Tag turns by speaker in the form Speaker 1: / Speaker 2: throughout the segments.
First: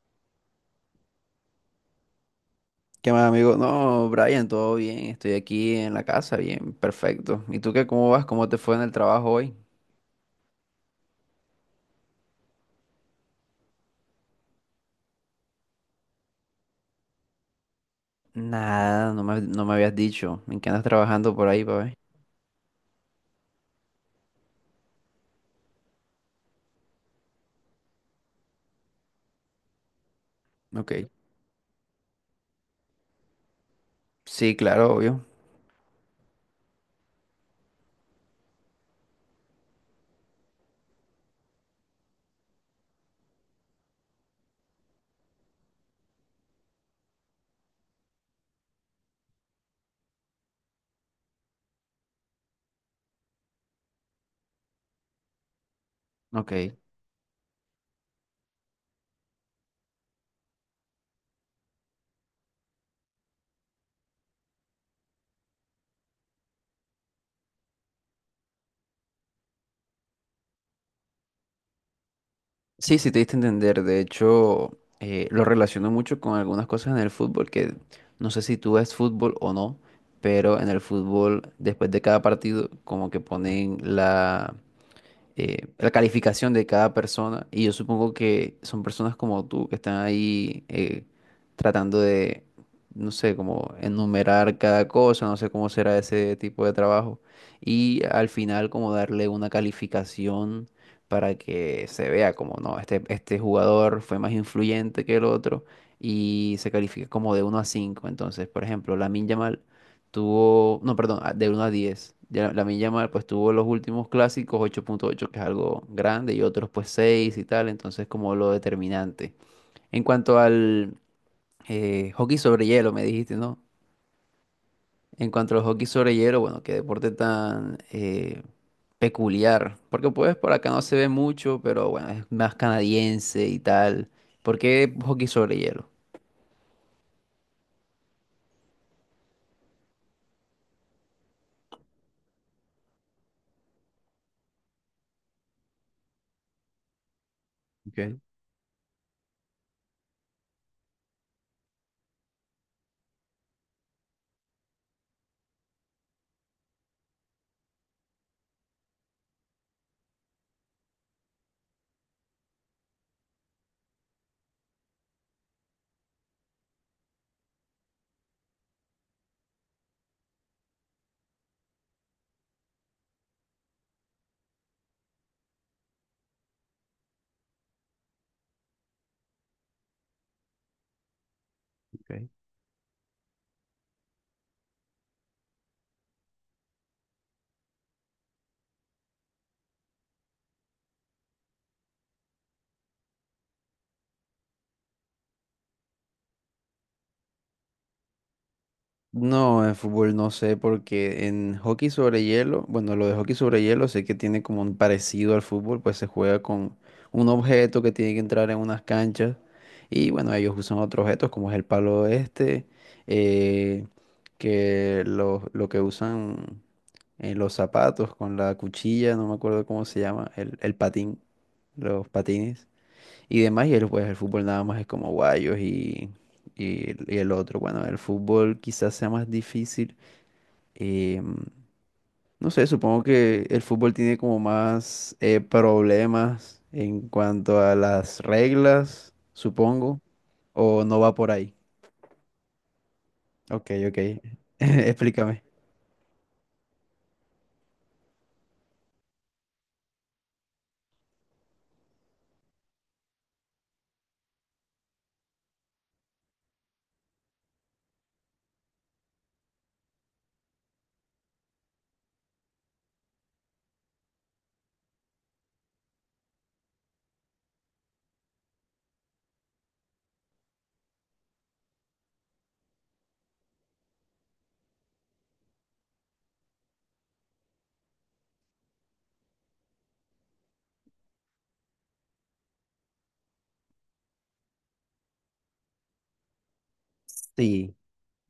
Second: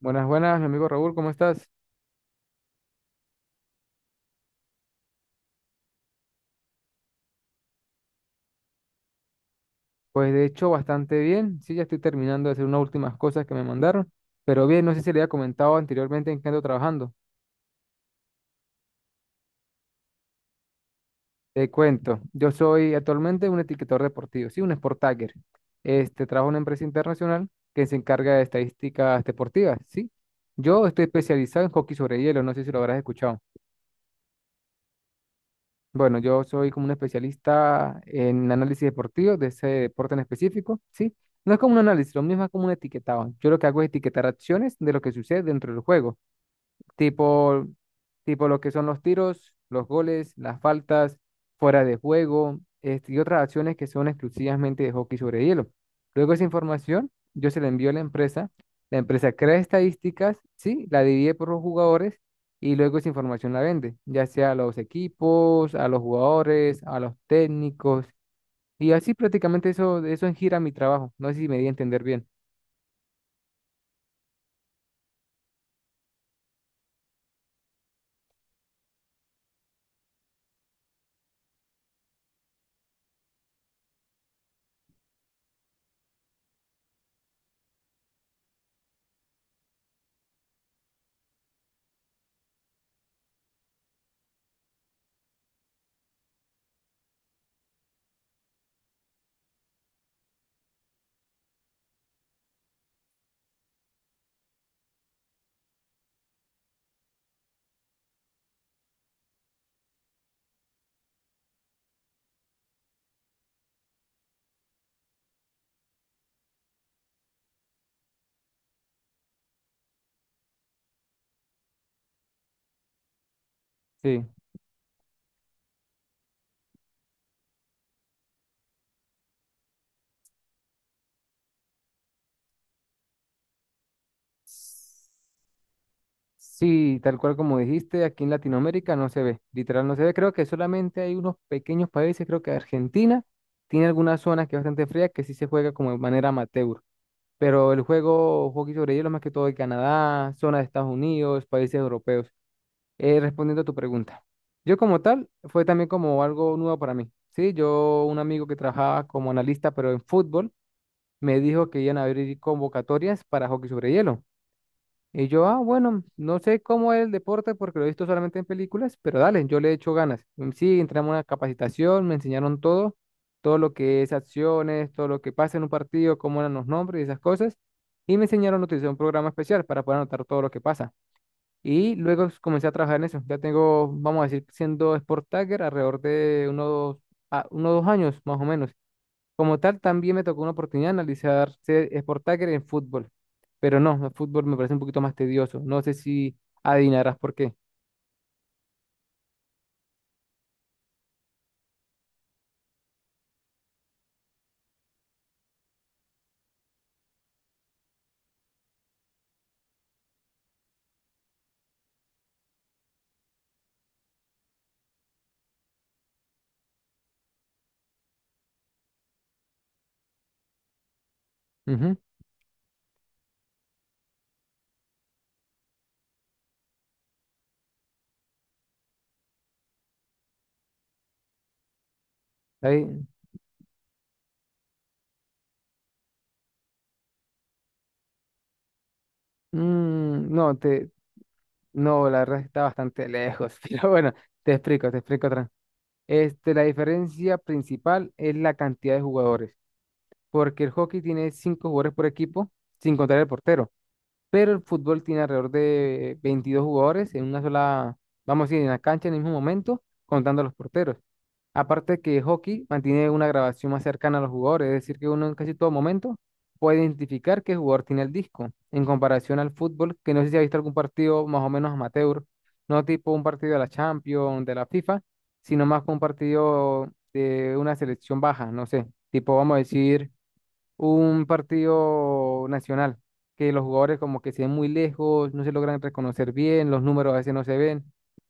Speaker 1: Buenas, buenas, mi amigo Raúl, ¿cómo estás?
Speaker 2: ¿Qué más, amigo? No, Brian, todo bien. Estoy aquí en la casa, bien, perfecto. ¿Y tú qué? ¿Cómo vas? ¿Cómo te fue en el trabajo hoy?
Speaker 1: Pues de hecho bastante bien, sí, ya estoy terminando de hacer unas últimas cosas que me mandaron, pero bien, no sé si le había comentado anteriormente en qué ando trabajando.
Speaker 2: Nada, no me habías dicho. ¿En qué andas trabajando por ahí,
Speaker 1: Te
Speaker 2: papá?
Speaker 1: cuento, yo soy actualmente un etiquetador deportivo, sí, un sport tagger. Trabajo en una empresa internacional que se encarga de estadísticas deportivas, sí. Yo
Speaker 2: Ok.
Speaker 1: estoy especializado en hockey sobre hielo, no sé si lo habrás escuchado.
Speaker 2: Sí, claro, obvio.
Speaker 1: Bueno, yo soy como un especialista en análisis deportivo, de ese deporte en específico, ¿sí? No es como un análisis, lo mismo es como un etiquetado. Yo lo que hago es etiquetar acciones de lo que sucede dentro del juego tipo, tipo lo que son los tiros, los goles, las faltas, fuera de juego, y otras acciones que son exclusivamente de hockey sobre hielo. Luego esa
Speaker 2: Ok.
Speaker 1: información yo se la envío a la empresa crea estadísticas, sí, la divide por los jugadores y luego esa información la vende, ya sea a los equipos, a los jugadores, a los técnicos, y así prácticamente eso, eso gira mi trabajo. No sé si me di a entender bien.
Speaker 2: Sí, sí, te diste a entender. De hecho, lo relaciono mucho con algunas cosas en el fútbol, que no sé si tú ves fútbol o no, pero en el fútbol, después de cada partido, como que ponen la calificación de cada persona. Y yo supongo que son personas como tú que están ahí tratando de, no sé, como enumerar cada cosa, no sé cómo será ese tipo de trabajo. Y al final como darle una calificación para que se vea como, no, este jugador fue más influyente que el otro y se califica como de uno a cinco. Entonces, por ejemplo, Lamine Yamal No, perdón, de uno a 10. Ya la Yamal pues tuvo los últimos clásicos 8.8, que es algo grande, y otros pues 6 y tal, entonces como lo determinante. En cuanto al hockey sobre hielo, me dijiste, ¿no? En cuanto al hockey sobre hielo, bueno, qué deporte tan peculiar, porque pues por acá no se ve mucho, pero bueno, es más canadiense y tal. ¿Por qué
Speaker 1: Sí.
Speaker 2: hockey sobre hielo?
Speaker 1: Sí, tal cual como dijiste, aquí en Latinoamérica no se ve, literal no se ve. Creo que solamente hay unos pequeños países, creo que Argentina tiene algunas zonas que es bastante fría que sí se juega como de manera amateur, pero el
Speaker 2: Okay,
Speaker 1: juego hockey sobre hielo más que todo de Canadá, zonas de Estados Unidos, países europeos. Respondiendo a tu pregunta, yo como tal fue también como algo nuevo para mí. Sí, yo un amigo que trabajaba como analista pero en fútbol me dijo que iban a abrir convocatorias para hockey sobre hielo. Y yo, ah, bueno, no sé cómo es el deporte porque lo he visto solamente en películas, pero dale, yo le he hecho ganas. Sí, entramos a una capacitación, me enseñaron todo, todo lo que es acciones, todo lo que pasa en un partido, cómo eran los nombres y esas cosas. Y me enseñaron a utilizar un programa especial para poder anotar todo lo que pasa. Y luego
Speaker 2: ok.
Speaker 1: comencé a trabajar en eso. Ya tengo, vamos a decir, siendo Sport Tagger alrededor de unos, unos dos años más o menos. Como tal, también me tocó una oportunidad de analizar ser Sport Tracker en fútbol, pero no, el fútbol me parece un poquito más tedioso. No sé si adivinarás por qué.
Speaker 2: No, en fútbol no sé, porque en hockey sobre hielo, bueno, lo de hockey sobre hielo sé que tiene como un parecido al fútbol, pues se juega con un objeto que tiene que entrar en unas canchas y bueno, ellos usan otros objetos como es el palo este, eh, que lo que usan en los zapatos con la cuchilla, no me acuerdo cómo se llama, el patín,
Speaker 1: Ujú,
Speaker 2: los patines y demás, y, el, pues, el fútbol nada más es como guayos y el y el otro. Bueno, el fútbol quizás sea más difícil. eh, no sé, supongo
Speaker 1: ahí,
Speaker 2: que el fútbol tiene como más problemas en cuanto a las reglas, supongo,
Speaker 1: no,
Speaker 2: o no va por ahí.
Speaker 1: no, la verdad está bastante lejos,
Speaker 2: Ok,
Speaker 1: pero
Speaker 2: ok.
Speaker 1: bueno, te explico
Speaker 2: Explícame.
Speaker 1: otra. La diferencia principal es la cantidad de jugadores, porque el hockey tiene 5 jugadores por equipo, sin contar el portero. Pero el fútbol tiene alrededor de 22 jugadores en una sola, vamos a decir, en la cancha en el mismo momento, contando a los porteros. Aparte que hockey mantiene una grabación más cercana a los jugadores, es decir, que uno en casi todo momento puede identificar qué jugador tiene el disco, en comparación al fútbol, que no sé si ha visto algún partido más o menos amateur, no tipo un partido de la Champions, de la FIFA, sino más que un partido de una selección baja, no sé, tipo vamos a decir un partido nacional, que los jugadores como que se ven muy lejos, no se logran reconocer bien, los números a veces no se
Speaker 2: Sí.
Speaker 1: ven,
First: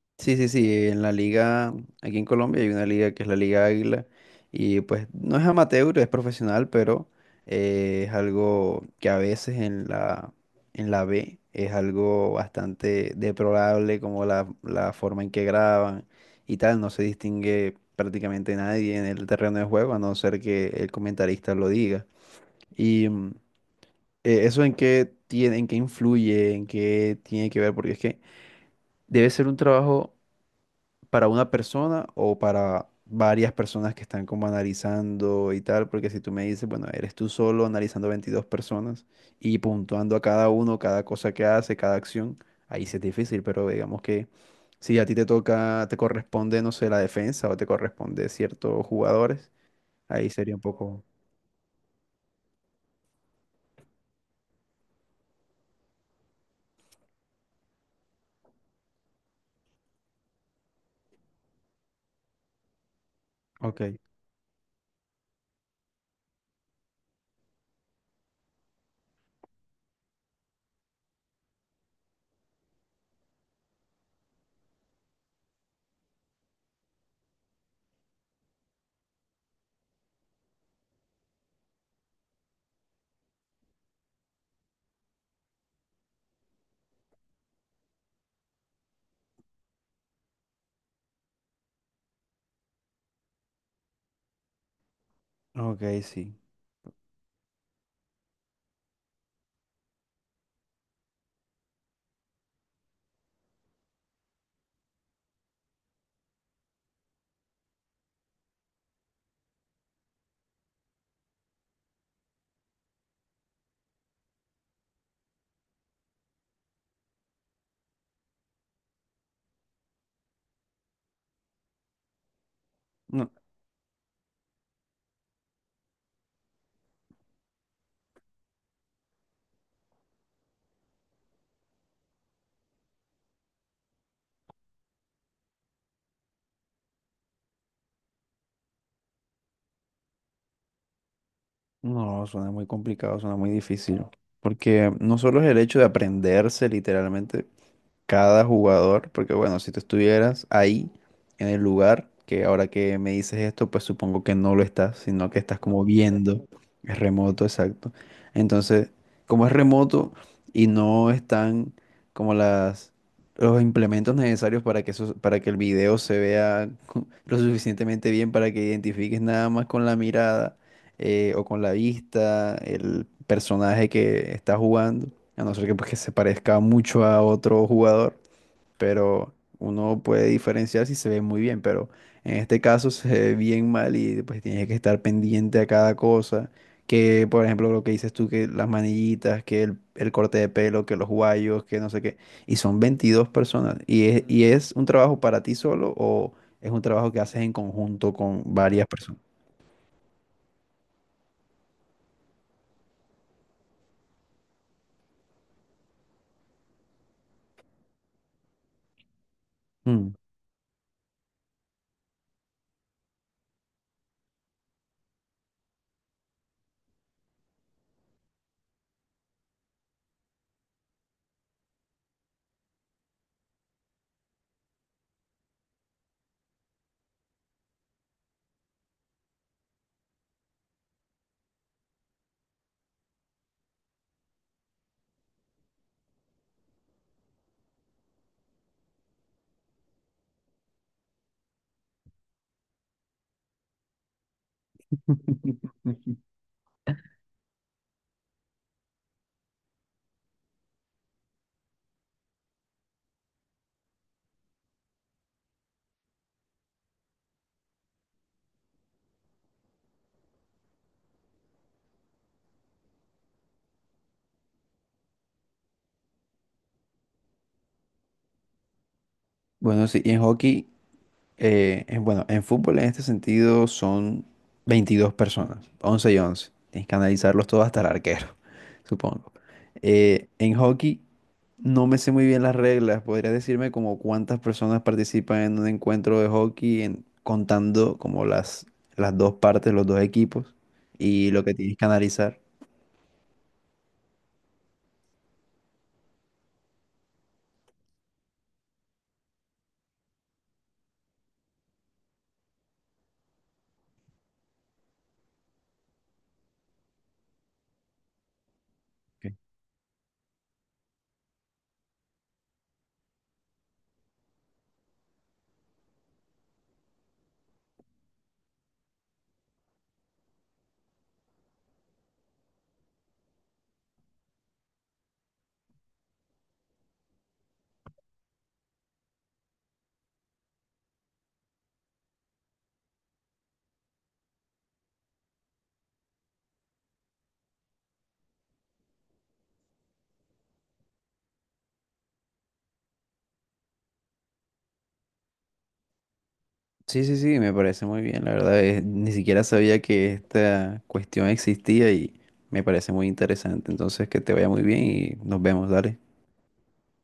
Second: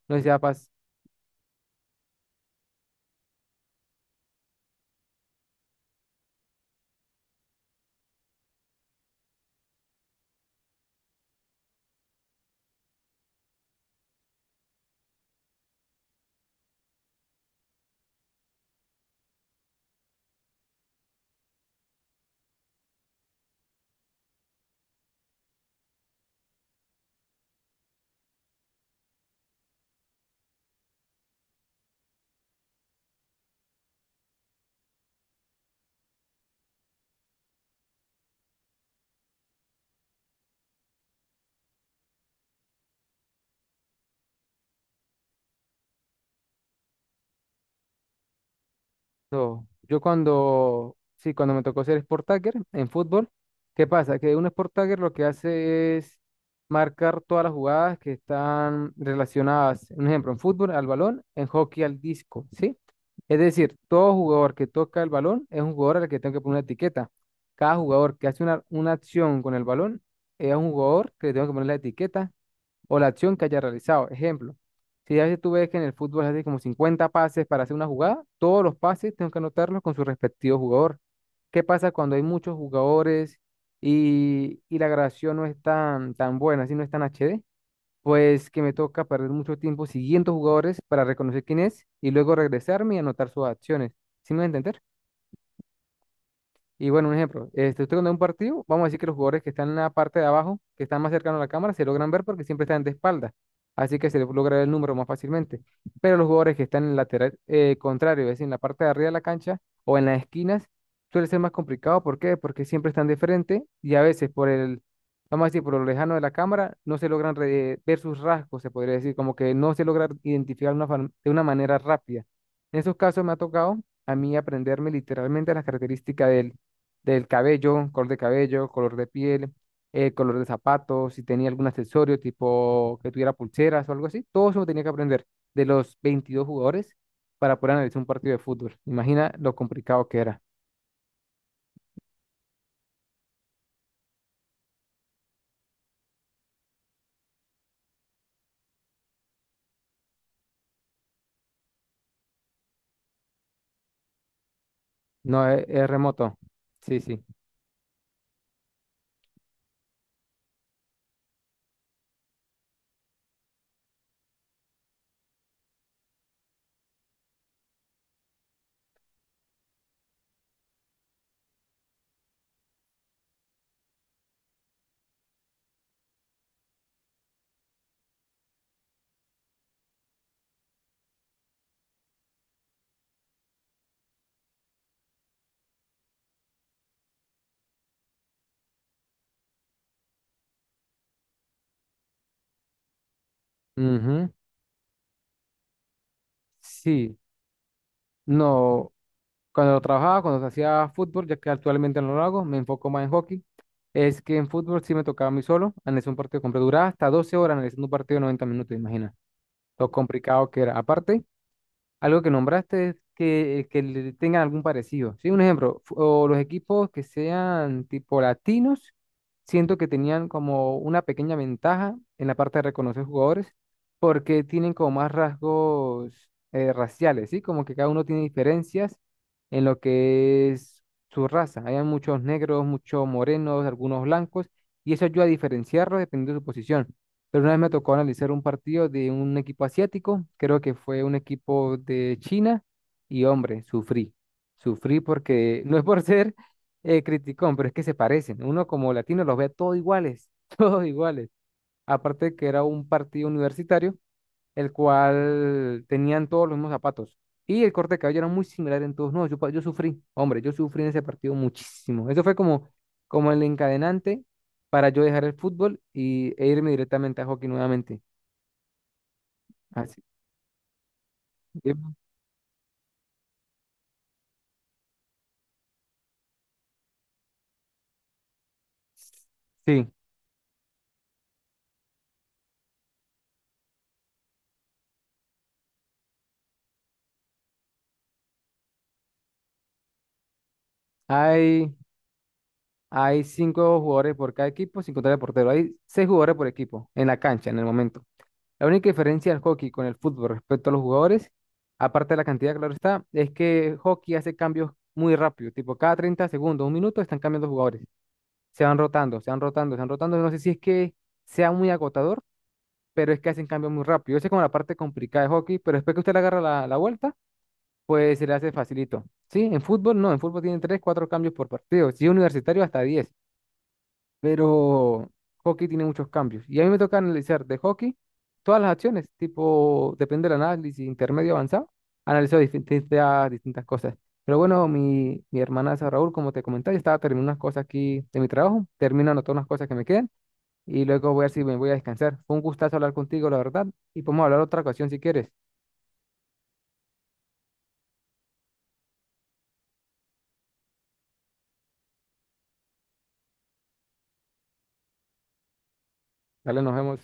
Speaker 1: no sé si
Speaker 2: Sí,
Speaker 1: ha
Speaker 2: sí, sí, en la liga, aquí en Colombia hay una liga que es la Liga Águila y pues no es amateur, es profesional, pero es algo que a veces en la B es algo bastante deplorable como la forma en que graban y tal, no se distingue prácticamente nadie en el terreno de juego a no ser que el comentarista lo diga. Y mm, Eso en qué tiene, en qué influye, en qué tiene que ver, porque es que debe ser un trabajo para una persona o para varias personas que están como analizando y tal, porque si tú me dices, bueno, eres tú solo analizando 22 personas y puntuando a cada uno, cada cosa que hace, cada acción, ahí sí es difícil, pero digamos que si a ti te toca, te corresponde, no sé, la defensa o te corresponde ciertos jugadores,
Speaker 1: No, yo
Speaker 2: ahí sería un
Speaker 1: cuando,
Speaker 2: poco...
Speaker 1: sí, cuando me tocó ser sport tagger en fútbol, ¿qué pasa? Que un sport tagger lo que hace es marcar todas las jugadas que están relacionadas, un ejemplo, en fútbol al balón, en hockey al disco, ¿sí? Es decir,
Speaker 2: Ok,
Speaker 1: todo jugador que toca el balón es un jugador al que tengo que poner una etiqueta. Cada jugador que hace una acción con el balón es un jugador que le tengo que poner la etiqueta o la acción que haya realizado. Ejemplo, si a veces tú ves que en el fútbol hace como 50 pases para hacer una jugada, todos los pases tengo que anotarlos con su respectivo jugador. ¿Qué pasa cuando hay muchos jugadores y la grabación no es tan buena, si no es tan HD? Pues que me toca perder mucho tiempo siguiendo jugadores para reconocer quién es y luego regresarme y anotar sus acciones. ¿Sí me voy a entender?
Speaker 2: ok, sí.
Speaker 1: Y bueno, un ejemplo, este, usted cuando ve un partido, vamos a decir que los jugadores que están en la parte de abajo, que están más cercanos a la cámara, se logran ver porque siempre están de espalda. Así que se logra ver el número más fácilmente. Pero los jugadores que están en el lateral contrario, es decir, en la parte de arriba de la cancha o en las esquinas, suele ser más complicado. ¿Por qué? Porque siempre están de frente y a veces vamos a decir, por lo lejano de la cámara, no se logran ver sus rasgos, se podría decir, como que no se logra identificar una de una manera rápida. En esos casos
Speaker 2: No,
Speaker 1: me ha tocado a mí aprenderme literalmente las características del cabello, color de piel, color de zapatos, si tenía algún accesorio tipo que tuviera pulseras o algo así. Todo eso lo tenía que aprender de los 22 jugadores para poder analizar un partido de fútbol. Imagina lo complicado que era.
Speaker 2: no, suena muy complicado, suena muy difícil. Porque no solo es el hecho de aprenderse literalmente, cada jugador, porque bueno, si tú estuvieras ahí en el lugar, que ahora que me dices esto, pues supongo que no lo estás, sino que
Speaker 1: No,
Speaker 2: estás como
Speaker 1: es remoto.
Speaker 2: viendo, es
Speaker 1: Sí, sí.
Speaker 2: remoto, exacto. Entonces, como es remoto y no están como las los implementos necesarios para que eso, para que el video se vea lo suficientemente bien para que identifiques nada más con la mirada o con la vista, el personaje que está jugando, a no ser que, pues, que se parezca mucho a otro jugador, pero uno puede diferenciar si se ve muy bien, pero en este caso se ve bien mal y pues tienes que estar pendiente a cada cosa, que por ejemplo lo que dices tú, que las manillitas, que el corte de pelo, que los guayos, que no sé qué, y son 22 personas, y es,
Speaker 1: Ujú.
Speaker 2: y es un trabajo para ti solo o es un trabajo
Speaker 1: Sí,
Speaker 2: que haces en conjunto con varias
Speaker 1: no.
Speaker 2: personas.
Speaker 1: Cuando trabajaba, cuando hacía fútbol, ya que actualmente no lo hago, me enfoco más en hockey. Es que en fútbol sí me tocaba a mí solo analizar un partido completo. Duraba hasta 12 horas analizando un partido de 90 minutos, imagina. Lo
Speaker 2: Mm.
Speaker 1: complicado que era. Aparte, algo que nombraste es que le tengan algún parecido. Sí, un ejemplo, o los equipos que sean tipo latinos, siento que tenían como una pequeña ventaja en la parte de reconocer jugadores, porque tienen como más rasgos raciales, ¿sí? Como que cada uno tiene diferencias en lo que es su raza. Hay muchos negros, muchos morenos, algunos blancos, y eso ayuda a diferenciarlos dependiendo de su posición. Pero una vez me tocó analizar un partido de un equipo asiático, creo que fue un equipo de China, y hombre, sufrí. Sufrí porque no es por ser criticón, pero es que se parecen. Uno como latino los ve todos iguales, todos iguales. Aparte que era un partido universitario, el cual tenían todos los mismos zapatos. Y el corte de cabello era muy similar en todos. No, yo, yo sufrí, hombre, yo sufrí en ese partido muchísimo. Eso fue como, como el encadenante para yo dejar el fútbol y, e irme directamente a hockey nuevamente.
Speaker 2: Bueno,
Speaker 1: Así
Speaker 2: sí, y en hockey,
Speaker 1: que,
Speaker 2: bueno, en fútbol en este sentido son 22 personas, 11 y 11. Tienes que analizarlos todos hasta el arquero, supongo.
Speaker 1: sí,
Speaker 2: En hockey no me sé muy bien las reglas. ¿Podrías decirme como cuántas personas participan en un encuentro de hockey, contando como las dos partes, los dos equipos y lo que
Speaker 1: hay,
Speaker 2: tienes que analizar?
Speaker 1: hay 5 jugadores por cada equipo, sin contar el portero. Hay 6 jugadores por equipo en la cancha en el momento. La única diferencia del hockey con el fútbol respecto a los jugadores, aparte de la cantidad, claro está, es que el hockey hace cambios muy rápido, tipo cada 30 segundos, un minuto están cambiando jugadores, se van rotando, se van rotando, se van rotando, no sé si es que sea muy agotador, pero es que hacen cambios muy rápido. Esa es como la parte complicada de hockey, pero después que usted le agarra la vuelta, pues se le hace facilito. Sí, en fútbol no, en fútbol tienen 3 4 cambios por partido, si es universitario hasta 10 pero hockey tiene muchos cambios. Y a mí me toca analizar de hockey todas las acciones, tipo, depende del análisis intermedio avanzado, analizo distintas cosas. Pero bueno, mi hermanaza Raúl, como te comentaba, yo estaba terminando unas cosas aquí de mi trabajo, termino anotando unas cosas que me quedan y luego voy a ver si me voy a descansar. Fue un gustazo hablar contigo, la verdad, y podemos hablar otra ocasión si quieres.
Speaker 2: Sí, sí, sí, me parece muy bien, la verdad. Ni siquiera sabía que esta cuestión existía y me parece muy interesante. Entonces, que te vaya muy bien y nos vemos, dale.
Speaker 1: Dale, nos vemos.